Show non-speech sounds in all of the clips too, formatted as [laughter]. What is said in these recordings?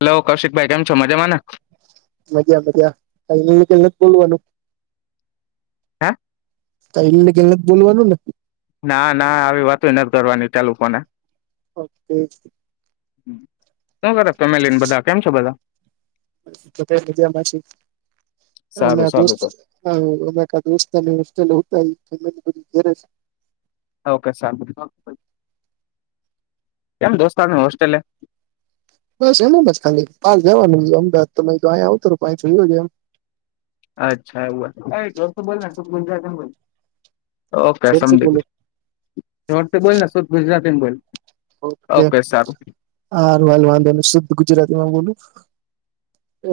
Hello કૌશિકભાઈ કેમ છો મજામાં ને મજ્યા બજ્યા ક બોલવાનું હા એમને કેલ બોલવાનું ને ના ના આવી વાતો નથી કરવાની ત લોકો કોને ઓકે [unintelligible] શું કર ફેમેલીને બધા કેમ છો બધા. તોતે બીધ્યામાંછી [unintelligible] અને સારું સારું તો આોસ્તોસ્ત [unintelligible] ફેમલી બધી ઘેર છે ઓકે સ [unintelligible] કેમ દોસ્ત આમ હોસ્ટેલે બસ એનેમ જ ખાલી કાલ જવાનું અમદાવાદ તો અહીયા આવતો રહુ કાંઈ જોઉં હોયે એમ અચ્છા એવું એ જોર થી બોલ ને સુ [unintelligible] ઓકે ઝેરથી સમજી બોલો ગીયો જોરથી બોલ ને શુદ્ધ ગુજરાતી મા બોલ. ઓકે હારું હાલ વાંધો નહીં શુદ્ધ ગુજરાતી માં બોલું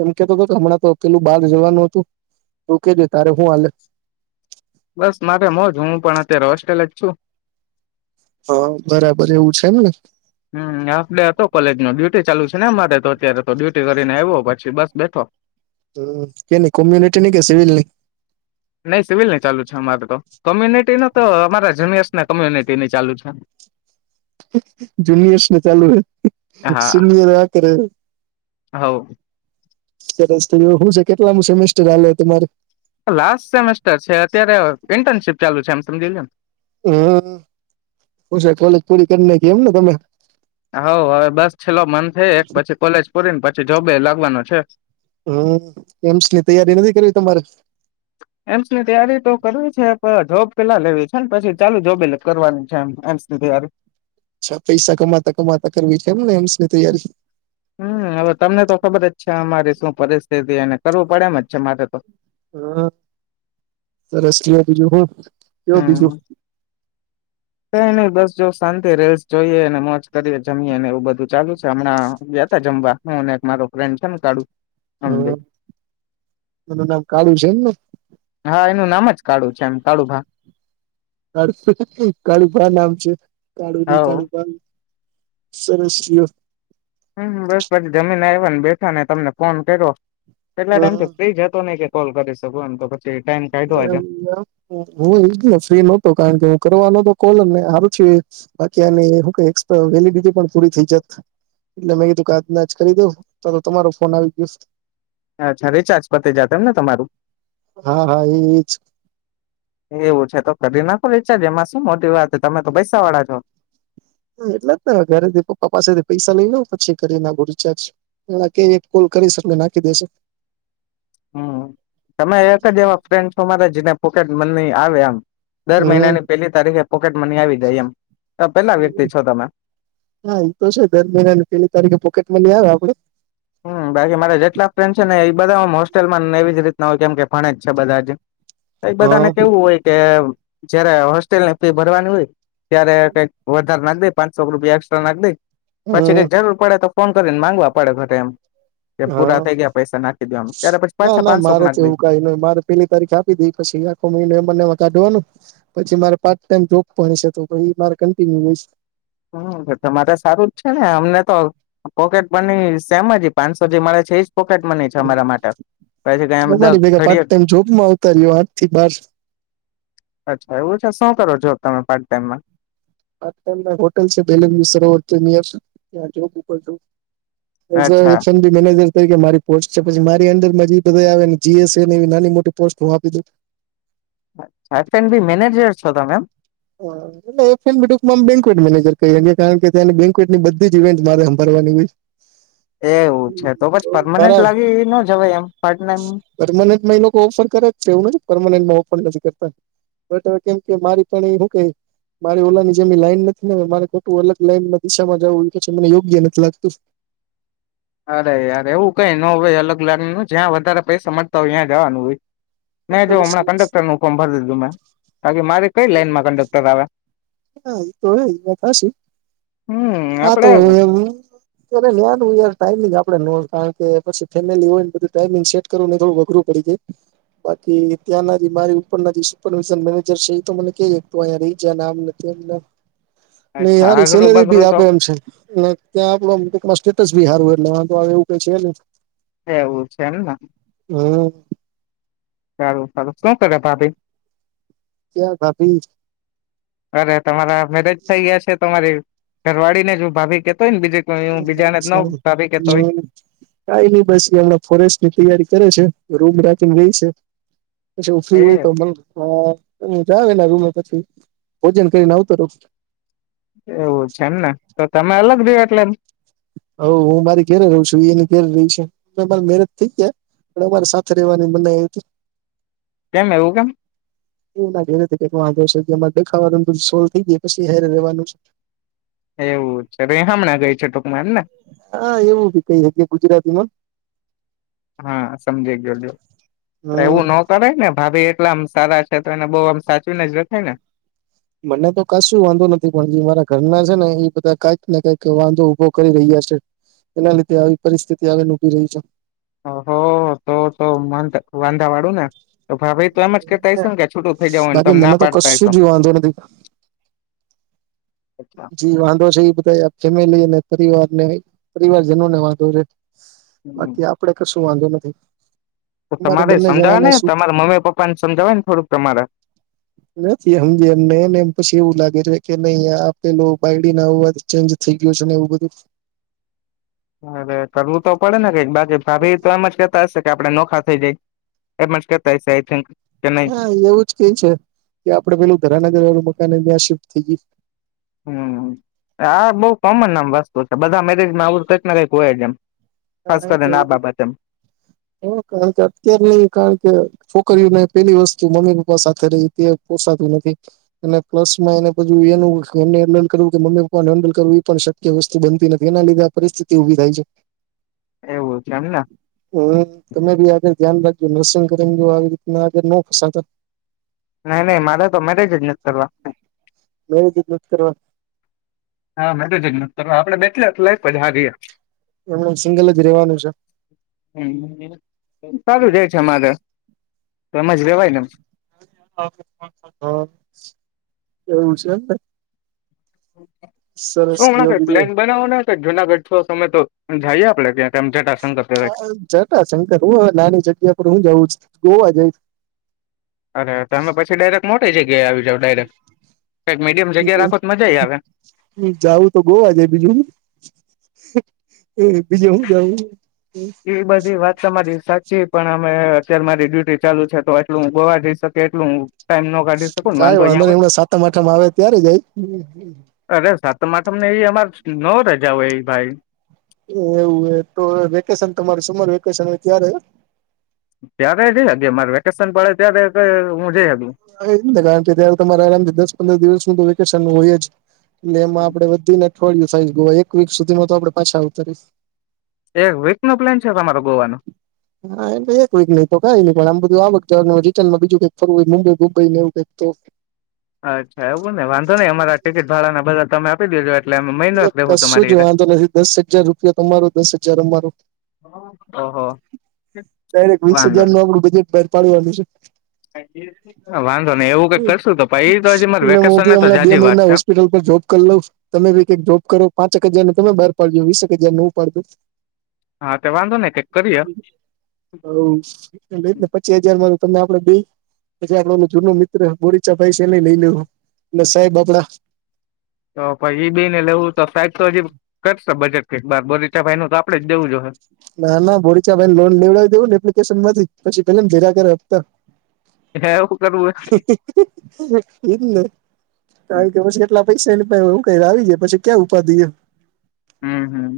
એમ કેતો હતો કે હમણાં તો પેલું બાર જવાનું હતું. કેજે તારે હું હાલે બસ મારે મોજ હું પણ અત્યારે હોસ્ટેલ જ છું. હા બરાબર એવું છે એમ ને હમ્મ હાફ ડે હતો કોલેજ નો ડ્યુટી ચાલુ છે ને અમારે અત્યારે તો ડ્યુટી કરીને આવો પછી બસ બેઠો. કે ની કોમ્યુનિટી ની કે સિવિલ ની નહી સિવિલ નહી ચાલુ છે અમારે તો. કોમ્યુનિટી ની તો અમારા જુનિયર્સ ને કોમ્યુનિટી ની ચાલુ છે. જુનિયર્સ ને ચાલુ હ સિનિયર આ કરે. હઉ ત્યારે હું છે કેટલામ સેમેસ્ટર હાલે તમારે. લાસ્ટ સેમેસ્ટર છે અત્યારે ઇન્ટર્નશીપ ચાલુ છે એમ સમજી લિયોને હમ્મ હુ છે કોલેજ પૂરી કરી નાઈખી એમ ને તમે. હા હવે બસ છેલ્લો મન થઈ એક પછી કોલેજ પૂરીને પછી જોબે લાગવાનો છે. હમ્મ એમ્સ ની તૈયારી નથી કરવી તમારે. એમ્સની તૈયારી તો કરવી છે. પર જોબ પેલા લેવી છે ને પછી ચાલુ જોબે કરવાની છે એમસ ની તૈયારી અચ્છા પૈસા કમાતા કમાતા કરવી છે એમને એમસની તૈયારી અચ્છા મારે શું પરિસ્થિતિ એને કરવું પડે એમ જ છે મારે તો હા સરસ કયો બીજું હું કેવું બીજું. હમ કઈ નહી બસ જો શાંતિ રેલ્સ જોઈએ અને મોજ કરીએ જમીએ ને એવું બધું ચાલુ છે હમણાં બેટા જમવા હું એક મારો ફ્રેન્ડ છે ને કાળુ. હા એનું નામ કાળું છે એમને હા એનું નામ જ કાળુ છે એમ કાળુ ભા. કળુ તો કે કાળુ ભા નામ છે કાળુની હવ કાળુભઈ - સરસ છી ઓ હમ્મ બસ પછી જમીન આવ્યાને બેઠા ને તમને ફોન કર્યો. કેટલા ટાઈમથી હમ. ફ્રી હતો નઈ કે કોલ કરી શકું એ હું ઈજ ને ફ્રી નોતો કારણ કે હું કરવાનોતો કોલ ને સારું છે બાકી હું એક્સપા વેલડીટી પણ પૂરી થઈ જત. એટલે મેં કીધું આજ ના આજ કરી દઉં તો તમારો ફોન આવી ગિયો અચ્છા રિચાર્જ પતી જાતે એમ ને તમારું હા હા ઈ ઈ ઈજ એવું છે તો કરી નાખો રિચાર્જ એમાં શું મોટી વાત તમે તો પેસા વાળા છો એટલે જ તો ધરે દેકો પપ્પા પાસેથી પૈસા લઈ લઉં પછી કરી નાખું રિચાર્જ કે એક કોલ કરીશ એટલે નાખી દેશે હમ્મ તમે એક જ એવા ફ્રેન્ડો છો મારા જેને પોકેટ મની આવે આમ દર હમ મહિનાની પેલી તારીખે પોકેટ મની આવી જાય એમ પેલા વ્યક્તિ છો તમે હા એ તો છે દર મહિના ની પેલી તારીખે પોકેટ મની આવે આપડી બધામ હોસ્ટેલમાંને એવી જ રીતના હોય કેમ કે ભણે જ છે બધા જ કંઈક બધા હા ને કેવું હોય કે જયારે હોસ્ટેલને ફી ભરવાની હોય ત્યારે કઈક વધારે નાખે પાંચસો રૂપિયા એક્સ્ટ્ર નાખ દે પછી હમ કઈક જરૂર પડે તો ફોન કરેને માંગવા પડે ઘરે એમ એ પૂરા હા થઈ ગયા પૈસા નાખી દો એમ ત્યારે પછી ના પાછા ના પાંચસો મારે તો નાખ દે એવું કઈ ન મારે પેલી તારીખ આપી દી પછી આખો મને એને એમાં કાઢવાનું પછી મારે પાર્ટ ટાઈમ જોબ ભણી છે તો એ મારે કન્ટિન્યુ હોય હમ તમારે સારું જ છે ને અમને તો પોકેટ બની સેમ જ પાંચસો જે મારે છે જ પોકટ મને છે અમારા માટે પછી કઈ દ અરી ભેગા પાર્ટ ઘડીએ ટાઈમ જોબમાં આવતા રહ્યો આઠ થી બાર અચ્છા એવું છે શું કરો છો તમે પાર્ટ ટાઈમમાં હોટલ છે બેલ સવર ત્યા જું એઝ અચ્છા એપશ બી મેનેજર કે મારી પોસ્ટ છે પછી મારી અંદર મ બધ આવે જીએસ એવી નાની મોટી પોસ્ટ હું આપી દું બી મેનેજર છો તમેમ મેર ક કારણ કે ત બેવેટની બધી જ ઇવેન્ટ મારે ની હો એવું છે તો પછી પરમાનન્ટ લાગી ન જવાય એમ પાર્ટ ટાઈમ પર્માનન્ટ લોકો ઓફર કરે જ છે એવું નથી પરમાનન્ટર નથીતા કેમ કે મારી પણ હું ક મારી ઓલાની જેમી લાઈન નથી ને મારે ખટું અલગ લાઈનમાં દિશામાં જું એ પછ મને યોગ્ય નથી લાગતું [inaudible] અરે યાર એવું કઈ ન હોવે અલગ લગન ન જ્યાં વધારે પૈસા મળતા હોય ત્યાં જવાનું હોય મેં એટલે જો હમણાં પછી કંડક્ટર નું ફોર્મ ભરી દીધું મેં બાકી મારી કઈ લાઈનમાં કંડક્ટર આવે હા એ તો હ થ હશે હમ હા તો આપડે એમ નું યાર ટાઈમિંગ આપડે ન કારણ કે પછી ફેમિલી હોય ને બધું ટાઈમિંગ સેટ કરવું ન થોડું વઘરું પડી જાય બાકી ત્યાંના જે મારી ઉપરના જે સુપરવિઝન મેનેજર છે એ તો મને કઈ શત અયા રહી જાય નામ નથી નહીં તાય અચ્છા હારી આગરું સેલરી બી બગરું આપ તો ત્યા સ્ટેટસી સારું એટ એવું ક છે એવું છે ને હમ્મ સારું સારું શું કરે ભાભી ક્યાં ભાભી અરે તમારા મેરેજ થઈ ગયા છે તમારી ઘરવાળી ને જો ભાભી કે અચ્છા હમ કેતો હોય. કઈ નઈ બસ એ એમણા ફોરેસ્ટ ની તૈયારી કરે છે રૂમ રાખીને રાય છે પછી એ ફ્રી હોય તો જ આવે એ ના રૂમે પછી ભોજન કરીને આવતો રઉ. એવું છે એમને તો તમે અલગ ર એટલે એમ હ હું મારી કઘેરે રહ છું એને કે રહી છે મેરેજ થઈ ગયા પણ અમારે સાથે રવાની મનાઈ આવ હતી કેમ એવું કેમ એ ના ઘેથી કક વાંધો છે જે દેખાવા સોલ્વ થઈ ગાય પછી હેરે રહેવાનું છે એવું છે હમણાં ગઈ છે ટૂંકમાં એમને હા એવું ભી કઈ ગુજરાતી માં હા સમજી ગયો એવું હમ ન કરાય ને ભાભી કેટલામ સારા છે, તો એને બહુ આમ સાચવીને જ રખાય ને મને તો કશું વાંધો નથી પણ જે મારા ઘરના છે, ને એ બધા કંઈક ને કંઈક વાંધો ઉભો કરી રહ્યા. એના લીધે આવી પરિસ્થિતિ આવી ઉભી રહી છે. હો તો તોમંત વાંધા વાળું ને તો ભા ભાભી તો એમ જ કેતા છે હશે ને કે છૂટું થઇ જવું ને તમે ના પાડતા હશો. કે [inaudible] [unintelligible] [inaudible] જી વાંધો છે, એ બધા ફેમિલી અને પરિવારને પરિવારજનો ને વાંધો છે. બાકી આપડે કશું વાંધો નથી. તો અમારે તમારે બંને સમજાવે જણાને ને સુ તમારા મમ્મી પપ્પા ને સમજાવે ને થોડુંક તમારે નથી એમ એમનેને એમ પછી એવું લાગે. કે નહી આપેલું બાઈડીન આવવાજ ચેન્જ થઈ ગયું છે ને એવું બધું અરે કરવું તો પડે ને કંઈક બાકી ભાભી તો એમ જ કેતા આપે નોખા થઈ જાય એતા થક [inaudible] હા એવું જ કે છે, કે આપડે પેલું ઘરાના ઘરેલું મકાન ત્યાં શિફ્ટ થઈ ગયું. હમ આ બહુ કોમનમ વસ્તુ છે, બધા મેરેજમાં આવું કંઈક ના કઈક હોય જ એમ. ખાસ કરીને આ બાબત એમ હ કારણ કે અત્યારે નઈ કારણ કે છોકરીઓ નહીં. પેલી વસ્તુ મમ્મી પપ્પા સાથે રહી તે પોસાતું નથી, અને પ્લસ માં એને પાછું એનું લોગ કરવું કે મમ્મી પપ્પાને ડર કરવું એ પણ શક્ય વસ્તુ બનતી નથી એના લીધે પરિસ્થિતિ ઉભી થાય છે. એવું છે એમને હમ તમે બી આગળ ધ્યાન રાખો. જો નર્સિંગ કરીને જો આવી રીતના આગ ન ફસાતા. નહીં નહીં મારે તો મેરેજ નથી કરવા. મેરેજ જ નથી કરવા. હા મેધું જજ્ઞત આપડે બેઠલા લઈ હા ગયા. એમને સિંગલ જ રેવાનું છે સારું જાય છે, અમારે એજ લેવાય ને એમ. [unintelligible] એવું છે. સરસ જો શુંણા પ્લેન બીજું બનાવો ના જુનાગઢ છો. સમય તો જઈએ આપે ત્યાં જ હું જટાશંકર હું હ નાની જગ્યા પર હું જાઉં છું ગોવા જઈશ. અરે તમે પછી ડાયરેક્ટ મોટી જગ્યાએ આવી જાવ ડાયરેક્ટ કાંઈક મીડિયમ જગ્યા રાખો તો મજા આવે. હ જવું તો ગોવા જાય બીજું બીજે હું જઉું. એ બધી વાત તમારી સાચી પણ અમે અત્યારે મારી ડ્યુટી ચાલુ છે, તો એટલું ગોવા જઈ શકે એટલું. ટાઈમ નો કાઢી શકું ને કંઈ વાંધો અહીંયા ન‌ઈને હોય. એમણા સાતમ આઠમ માં આવે ત્યારે જાય. તમારે તમને એ અમાર ન રજા હોય એ ભાઈ એવું હો તો વેકેશન તમારે સમર વેકેશન હોય ત્યારે ત્યારે જ્યારે ને મારે વેકેશન પડે ત્યારે હું જઈશ. એ જ ને કારણ કે ત્યારે તમારે આરામથી દસ પંદર દિવસ ન તો વેકેશન હોય જ. એટલે એમાં આપડે વધીને અઠવાળિયું થાય ગયું એક વીક સુધીમાં તો આપડે પાછા ઉતારીશ. એક વીક નો પ્લાન છે, તમારો ગોવાનો હા એટલે એક કોઈક નઈ તો ક નહી પણ આમ બધું આવક તનમાં બીજું કઈ ફરું હોય મુંબઈબઈ એવું કંઈક તો અચ્છા એવું ને વાંધો નઈ અમારા ટિકિટ ભાડાને બધા તમે આપી દેજો. એટલે અમે મહિનો રહેવું કશું જ તમારી એરે વાંધો નથી દસ હજાર રૂપિયા તમારો દસ હજાર અમારો ઓહો ડાયરેક વીસ વાંધો હજાર નું આપણું બજેટ બહાર પાડવાનું છે. વાંધો નહી એવું કંઈક કરશું તો એ તો હજી મા એટલે હું વેકેશન બી ને તો હમણાં બે જાજી વાત મહિના છે. હોસ્પિટલ પર જોબ કરી લાવ તમે બી કઈક જોબ કરો પાંચ હગ જાર ને તમે બહાર પાડજો વીસ હગ જાર નું પડજો હા તે વાંધો નઈ કઈક કરીએ ને પચી હજાર મારું તમે આપડે બે પછી આપડો જૂનો મિત્ર બરીચા ભાઈ છેને લઈ લેવ અને સાહેબ આપડા તો પછી એ બેને લેવું તો સાઈડ તો હજી કરશે બજેટ ફ બાર બોરી ના ના ભોળચા ભાઈ લોન લેવડાવી દેવ ને એપ્લિકેશન માંથી પછી પેલામ ધીરાકતા હે હા હા. હાએને હે કઈ કે પછી એટલા પૈસા ક આવી જાય પછી કે્યામ ઉપાધિ હમ હમ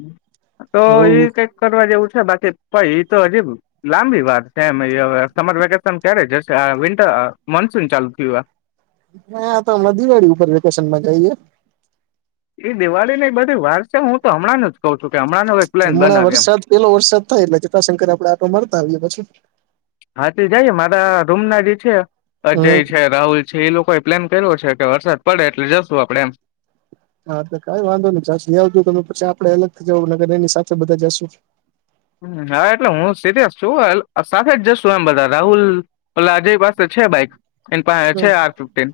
તો એ હવ કઈક કરવા જેવું છે બાકી પાઈ તો હજી લાંબી વાત છેમ સમર વેકેશન ક્યારે જશે વિન્ટર મોણસૂન ચાલુ થયું હ તો હમણાં દિવાળી ઉપર વેકેશનમાં જઈએ એ દિવાળી ને બધી વાર છે હું તો હમણાં ન કઉ છું કે હમણાં ન પ્લાન હમણાં બનાવી એમ વરસાદ પેલો વરસાદ થાય એટલે ચટાશંકર આપડે આટો મળરતા આવીએ પછી હા તે જઈએ મારા રૂમ ના જે છે અજય હમ છે રાહુલ છે એ લોકો પ્લેમ કરવ્યો છે કે વરસાદ પડે એટલે જશું આપડણે એમ હા તો કઈ વાંધો નશ આવજ તમે પછી આપડે અલગથી જવુંગર એની સાથે બધા જશુ હા એટલે હું સી છું સાથે જ જશ છું એમ બધા રાહુલ ઓજય પાસે છે બાઇકસે છે આર ફિફ્ટન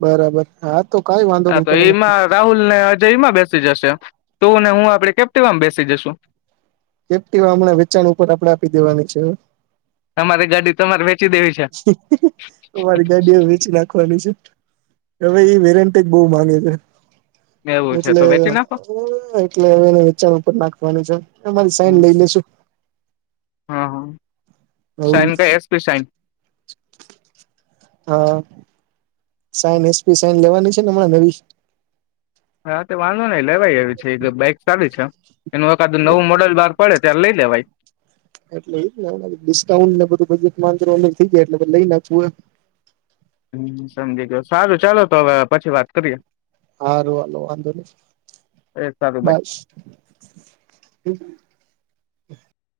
બરાબર હા તો કઈ વાંધો નહ તો મને જમાં બેસી જશે તુંને હું આપડે કેપ્ટમાં બેસી જશુ એકટીવા હમણાં વેચાણ ઉપર આપડે આપી દેવાની છે તમારે ગાડી તમારે વેચી દેવી છે વરગા ડેવેચલા હવે એ વેરેન્ટ બહુ માંગે છે એવુ એટલે એટલે હવેને વેચાણ ઉપર નાખવાનું છે અરી સાઈન લઈ લેશુ હા હા સાઇન કે એસપી શઇન હા સાઈન એસપી સાઈન લેવાની છે ને હમણાં નવી હા હા તો વાંધો નઈ લેવાય આવ છે એક બાઈક સારી છે એનું એક આદું નવું મોડલ બાર પડે ત્યારે લઈ લેવા ભાઈ એટલે ડિસ્કાઉન્ટ બધું બજેટ થઈ જાય એટલે લઈ નાખવું હોય હમ સમજી ગયો સારું ચાલો તો હવે પછી વાત કરીએ હા રોવાલો વાંધો નહી એ સારું બાય બસ